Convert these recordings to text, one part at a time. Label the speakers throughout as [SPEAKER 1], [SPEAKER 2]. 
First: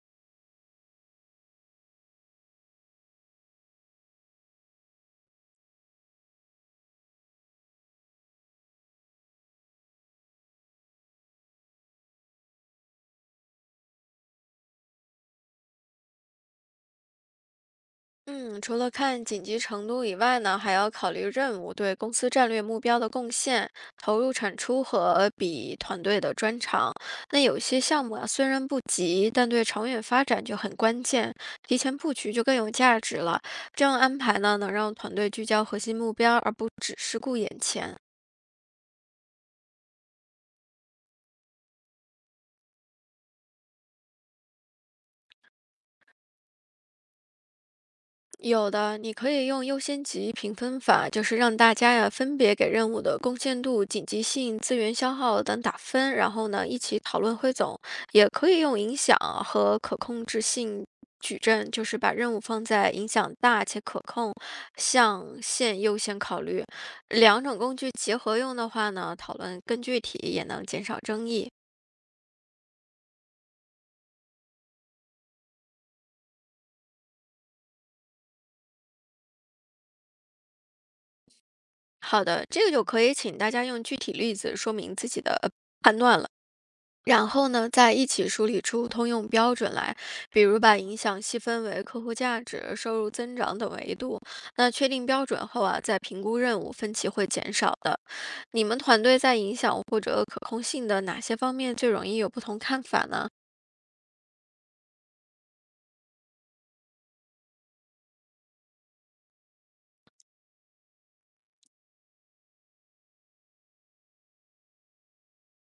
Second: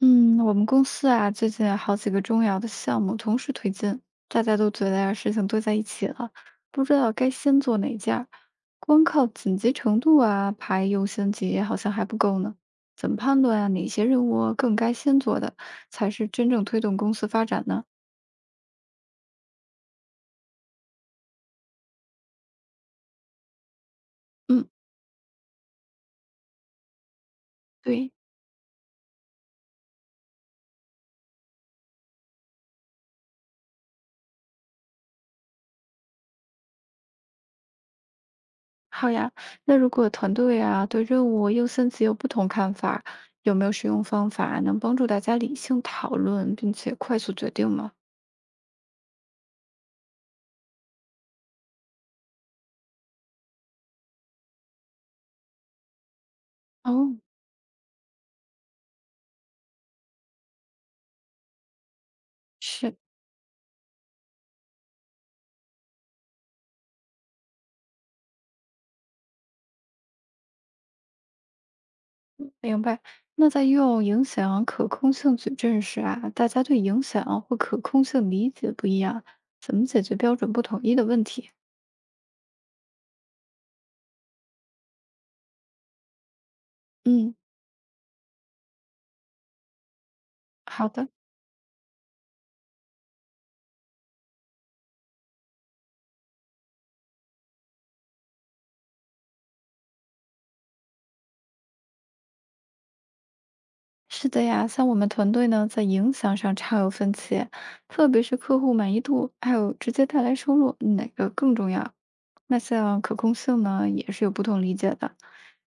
[SPEAKER 1] 嗯，我们公司啊，最近有好几个重要的项目同时推进，大家都觉得呀，事情堆在一起了，不知道该先做哪件儿。光靠紧急程度啊，排优先级好像还不够呢。怎么判断啊，哪些任务更该先做的，才是真正推动公司发展呢？
[SPEAKER 2] 嗯，除了看紧急程度以外呢，还要考虑任务对公司战略目标的贡献、投入产
[SPEAKER 1] 嗯。
[SPEAKER 2] 出和比团队的专长。那有些项
[SPEAKER 1] 对。
[SPEAKER 2] 目啊，虽然不急，但对长远发展就很关键，提前布局就更有价值了。这样安排呢，能让团队聚焦核心目标，而不只是顾眼前。
[SPEAKER 1] 好呀。那如果团队啊，对任务优先级有不同看法，有没有使用方法能帮助大家理性讨论，并且快速决定吗？
[SPEAKER 2] 有的，你可以用优先级评分法，就是让大家呀分别给任务的贡献度、紧急性、资源消耗等打分，然后呢一起
[SPEAKER 1] 哦。
[SPEAKER 2] 讨论汇总。也可以用影响和可控制性矩阵，就是把任务放在
[SPEAKER 1] 是。
[SPEAKER 2] 影响大且可控象限优先考虑。两种工具结合用的话呢，讨论更具体，也能减少争议。
[SPEAKER 1] 明白。那在用影响可控性矩阵时啊，大家对影响或可控性理解不一样，怎么解决标准不统一的问题？
[SPEAKER 2] 好的，这个就可以请大家用具体例子说明自己的判然
[SPEAKER 1] 嗯。
[SPEAKER 2] 后呢，再一起梳理出通用标准来，比如把
[SPEAKER 1] 好
[SPEAKER 2] 影
[SPEAKER 1] 的。
[SPEAKER 2] 响细分为客户价值、收入增长等维度。那确定标准后啊，再评估任务，分歧会减少的。你们团队在影响或者可控性的哪些方面最容易有不同看法呢？
[SPEAKER 1] 是的呀，像我们团队呢，在影响上常有分歧，特别是客户满意度，还有直接带来收入，哪个更重要？那像可控性呢，也是有不同理解的。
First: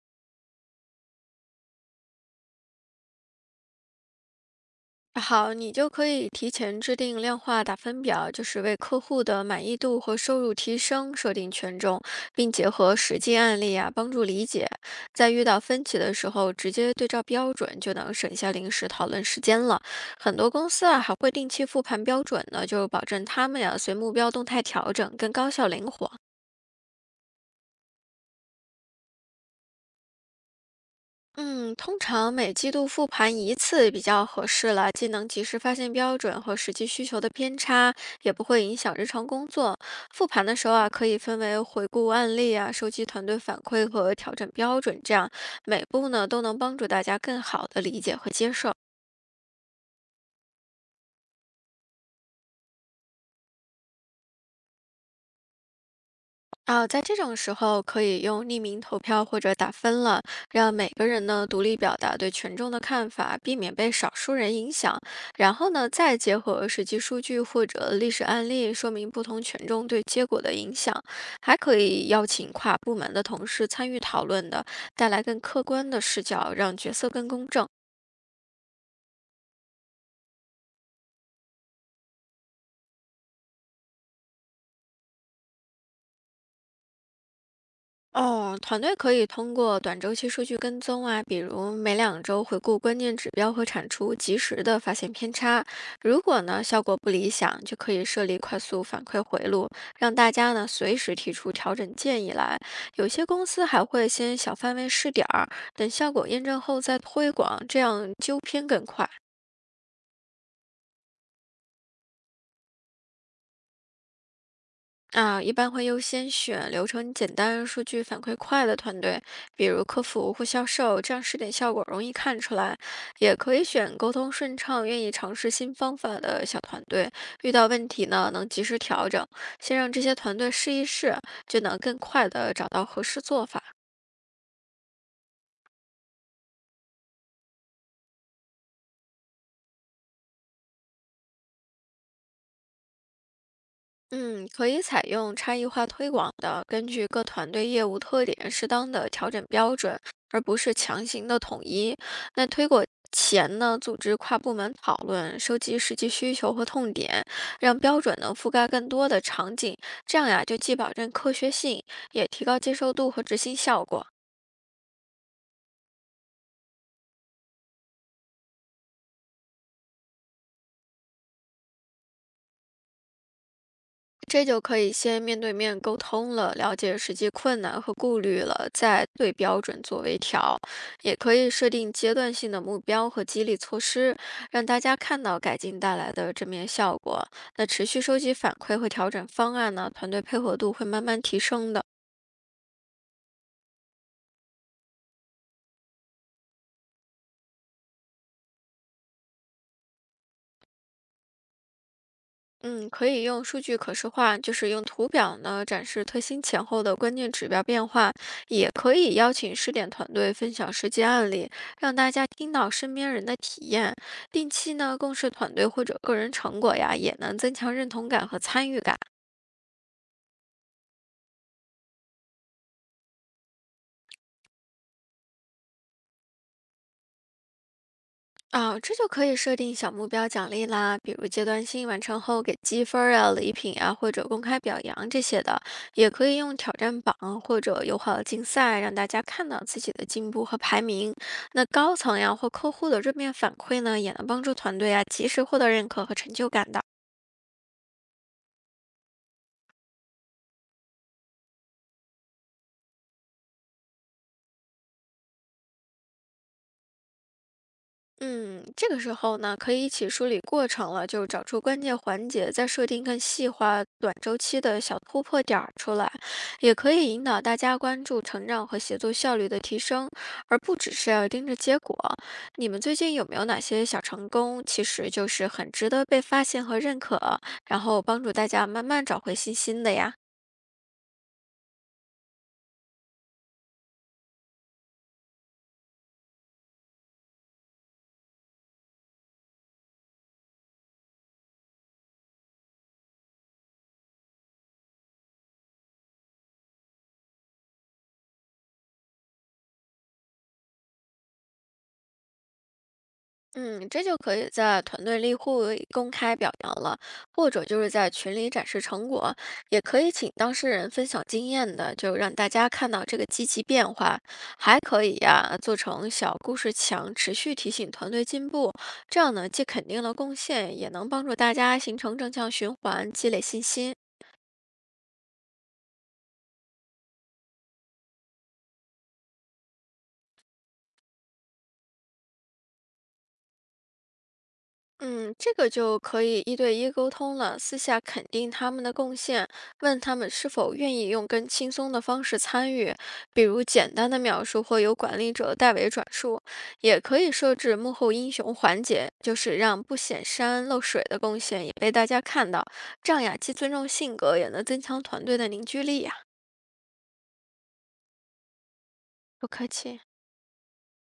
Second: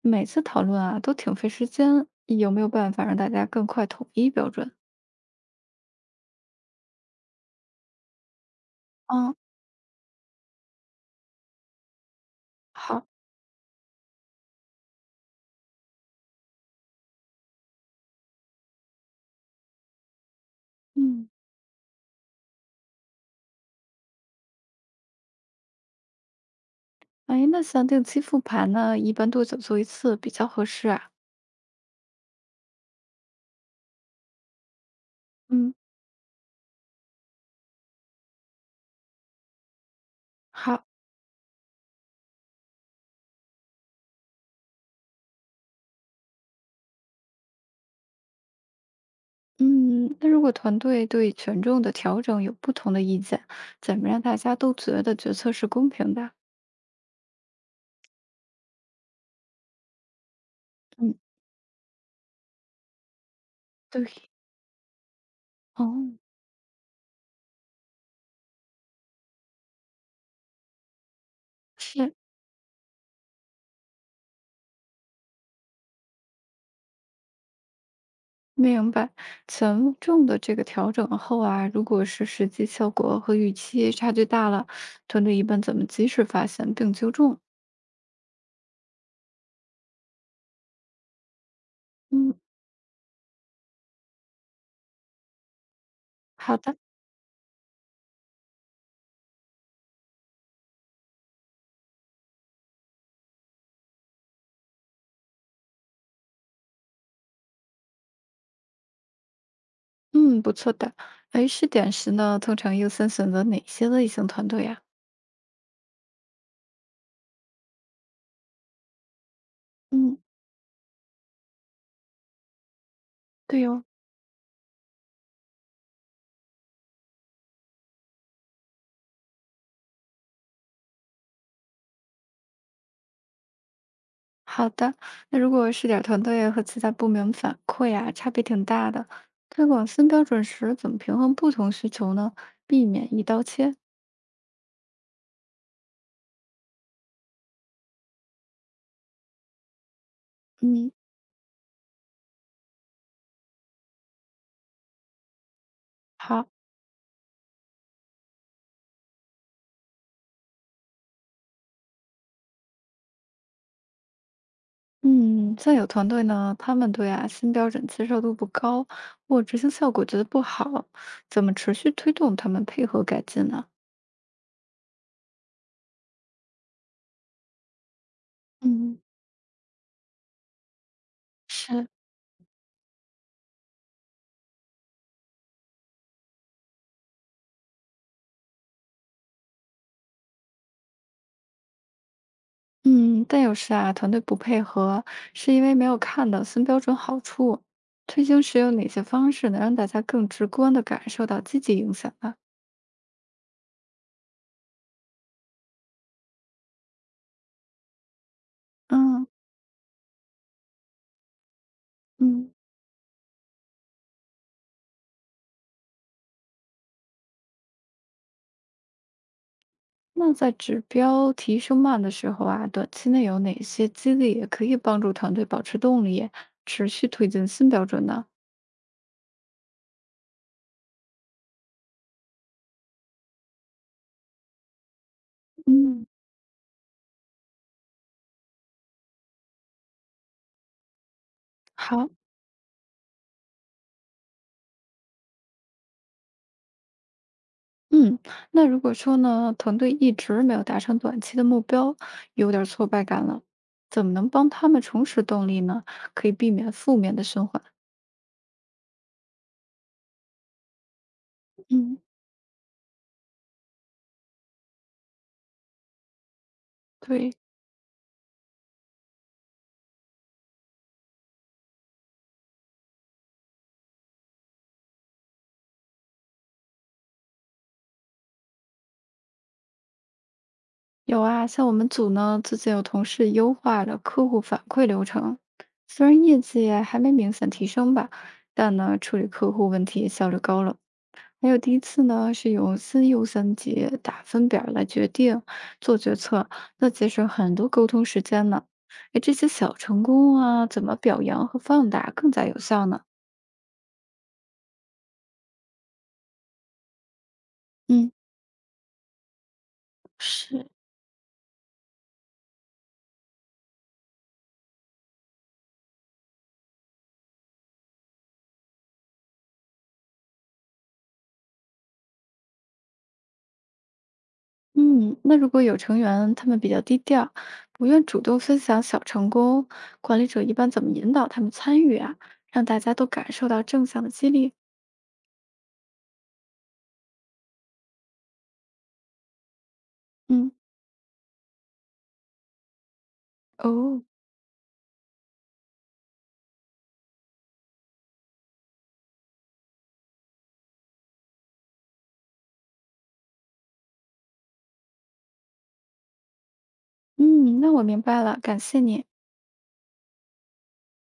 [SPEAKER 1] 每次讨论啊，都挺费时间，有没有办法让大家更快统一标准？
[SPEAKER 2] 好，你就可以提前制定量化打分表，就是为客户
[SPEAKER 1] 嗯。
[SPEAKER 2] 的满意度和收入提升设定权重，并结合
[SPEAKER 1] 好。
[SPEAKER 2] 实际案例啊，帮助理解。在遇到分歧的时候，直接对照标准，就能省下临时讨论时间了。很多公司啊，还
[SPEAKER 1] 嗯。
[SPEAKER 2] 会定期复盘标准呢，就保证他们呀、随目标动态调整，更高效灵活。
[SPEAKER 1] 哎，那像定期复盘呢，一般多久做一次比较合适啊？
[SPEAKER 2] 嗯，通常每季度复盘一次比较合适了，既能及时
[SPEAKER 1] 嗯。
[SPEAKER 2] 发现标准和实际需求的偏差，也不会影响日常工作。复盘的时候
[SPEAKER 1] 好。
[SPEAKER 2] 啊，可以分为回顾案例啊、收集团队反馈和调整标准，这样每步呢都能帮助大家更好的理解和接受。
[SPEAKER 1] 嗯，那如果团队对权重的调整有不同的意见，怎么让大家都觉得决策是公平的？
[SPEAKER 2] 啊，在这种时候可以用匿名投票或者打分了，让每个
[SPEAKER 1] 嗯。
[SPEAKER 2] 人呢独立表达对权重的看法，避免被
[SPEAKER 1] 对。
[SPEAKER 2] 少数人影响。然后呢，
[SPEAKER 1] 哦。
[SPEAKER 2] 再结合实际数据或者历史案例，说明不同权重对结果的影响。还可以
[SPEAKER 1] 是。
[SPEAKER 2] 邀请跨部门的同事参与讨论的，带来更客观的视角，让决策更公正。
[SPEAKER 1] 明白。权重的这个调整后啊，如果是实际效果和预期差距大了，团队一般怎么及时发现并纠正？
[SPEAKER 2] 哦，团队可以通过短周期数据跟踪啊，比如每两
[SPEAKER 1] 嗯。
[SPEAKER 2] 周回顾关键指标和产出，及时的发现偏差。如果
[SPEAKER 1] 好
[SPEAKER 2] 呢
[SPEAKER 1] 的。
[SPEAKER 2] 效果不理想，就可以设立快速反馈回路，让大家呢随时提出调整建议来。有些公司还会先小范围试点儿，等效果验证后再推广，这样纠偏更快。
[SPEAKER 1] 嗯，不错的。哎，试点时呢，通常优先选择哪些类型团队呀？
[SPEAKER 2] 啊，一般会优先选流程简单、数据反馈快的团队，比如客
[SPEAKER 1] 嗯。
[SPEAKER 2] 服或销售，这样试点效果容易看出来。也可以
[SPEAKER 1] 对哦。
[SPEAKER 2] 选沟通顺畅、愿意尝试新方法的小团队，遇到问题呢能及时调整。先让这些团队试一试，就能更快的找到合适做法。
[SPEAKER 1] 好的。那如果试点团队和其他部门反馈啊，差别挺大的，推广新标准时怎么平衡不同需求呢？避免一刀切。
[SPEAKER 2] 嗯，可以采用差异化推广的，根据各团队业务特点，适当的调整标准，而不是
[SPEAKER 1] 嗯。
[SPEAKER 2] 强行的统一。那推广前呢，组织跨部门讨论，收集实际需
[SPEAKER 1] 好。
[SPEAKER 2] 求和痛点，让标准能覆盖更多的场景，这样呀，就既保证科学性，也提高接受度和执行效果。
[SPEAKER 1] 嗯，像有团队呢，他们对啊新标准接受度不高，或执行效果觉得不好，怎么持续推动他们配合改进呢？
[SPEAKER 2] 这就可以先面对面沟通了，了解实际困难和顾虑了，
[SPEAKER 1] 嗯。
[SPEAKER 2] 再对标准做微调。也可以设
[SPEAKER 1] 是。
[SPEAKER 2] 定阶段性的目标和激励措施，让大家看到改进带来的正面效果。那持续收集反馈和调整方案呢，团队配合度会慢慢提升的。
[SPEAKER 1] 嗯，但有时啊，团队不配合，是因为没有看到新标准好处。推行时有哪些方式能让大家更直观的感受到积极影响呢？
[SPEAKER 2] 嗯，可以用数据可视化，就是用图表呢展示推新前后的关键指标变化，也可以
[SPEAKER 1] 嗯。
[SPEAKER 2] 邀请试点团队分享实际案例，让大家
[SPEAKER 1] 嗯，
[SPEAKER 2] 听到身边人的体验。定期呢共事团队或者个人成果呀，也能增强认同感和参与感。
[SPEAKER 1] 那在指标提升慢的时候啊，短期内有哪些激励也可以帮助团队保持动力，持续推进新标准呢？
[SPEAKER 2] 啊，这就可以设定小目标奖励啦，比如阶段性完成后给积分儿啊、礼品啊，或者公开表扬这些的，
[SPEAKER 1] 嗯。
[SPEAKER 2] 也可以用挑战榜或者友好的竞赛，让大家看到自己的进步和排名。那高
[SPEAKER 1] 好。
[SPEAKER 2] 层呀或客户的正面反馈呢，也能帮助团队啊及时获得认可和成就感的。
[SPEAKER 1] 嗯，那如果说呢，团队一直没有达成短期的目标，有点儿挫败感了，怎么能帮他们重拾动力呢？可以避免负面的循环。
[SPEAKER 2] 嗯，这个时候呢，可以一起梳理过程了，就找出关键
[SPEAKER 1] 嗯。
[SPEAKER 2] 环节，再设定更细化、短周期的小突破点儿出来，也可以引
[SPEAKER 1] 对。
[SPEAKER 2] 导大家关注成长和协作效率的提升，而不只是要盯着结果。你们最近有没有哪些小成功，其实就是很值得被发现和认可，然后帮助大家慢慢找回信心的呀？
[SPEAKER 1] 有啊，像我们组呢，最近有同事优化了客户反馈流程，虽然业绩还没明显提升吧，但呢，处理客户问题效率高了。还有第一次呢，是由新优三级打分表儿来决定做决策，那节省很多沟通时间呢。哎，这些小成功啊，怎么表扬和放大更加有效呢？
[SPEAKER 2] 嗯，这就可以在团队例会公开表扬了，或者就是在
[SPEAKER 1] 嗯。
[SPEAKER 2] 群里展示成果，也可以请当
[SPEAKER 1] 是。
[SPEAKER 2] 事人分享经验的，就让大家看到这个积极变化。还可以呀、做成小故事墙，持续提醒团队进步。这样呢，既肯定了贡献，也能帮助大家形成正向循环，积累信心。
[SPEAKER 1] 嗯，那如果有成员他们比较低调，不愿主动分享小成功，管理者一般怎么引导他们参与啊，让大家都感受到正向的激励？
[SPEAKER 2] 嗯，这个就可以一对一沟通了，私下肯定他们的贡献，问他们是
[SPEAKER 1] 嗯。
[SPEAKER 2] 否愿意用更轻松的方式参与，比如简
[SPEAKER 1] 哦。
[SPEAKER 2] 单的描述或由管理者代为转述，也可以设置幕后英雄环节，就是让不显山露水的贡献也被大家看到，这样呀，既尊重性格，也能增强团队的凝聚力呀。
[SPEAKER 1] 嗯，那我明白了，感谢你。
[SPEAKER 2] 不客气。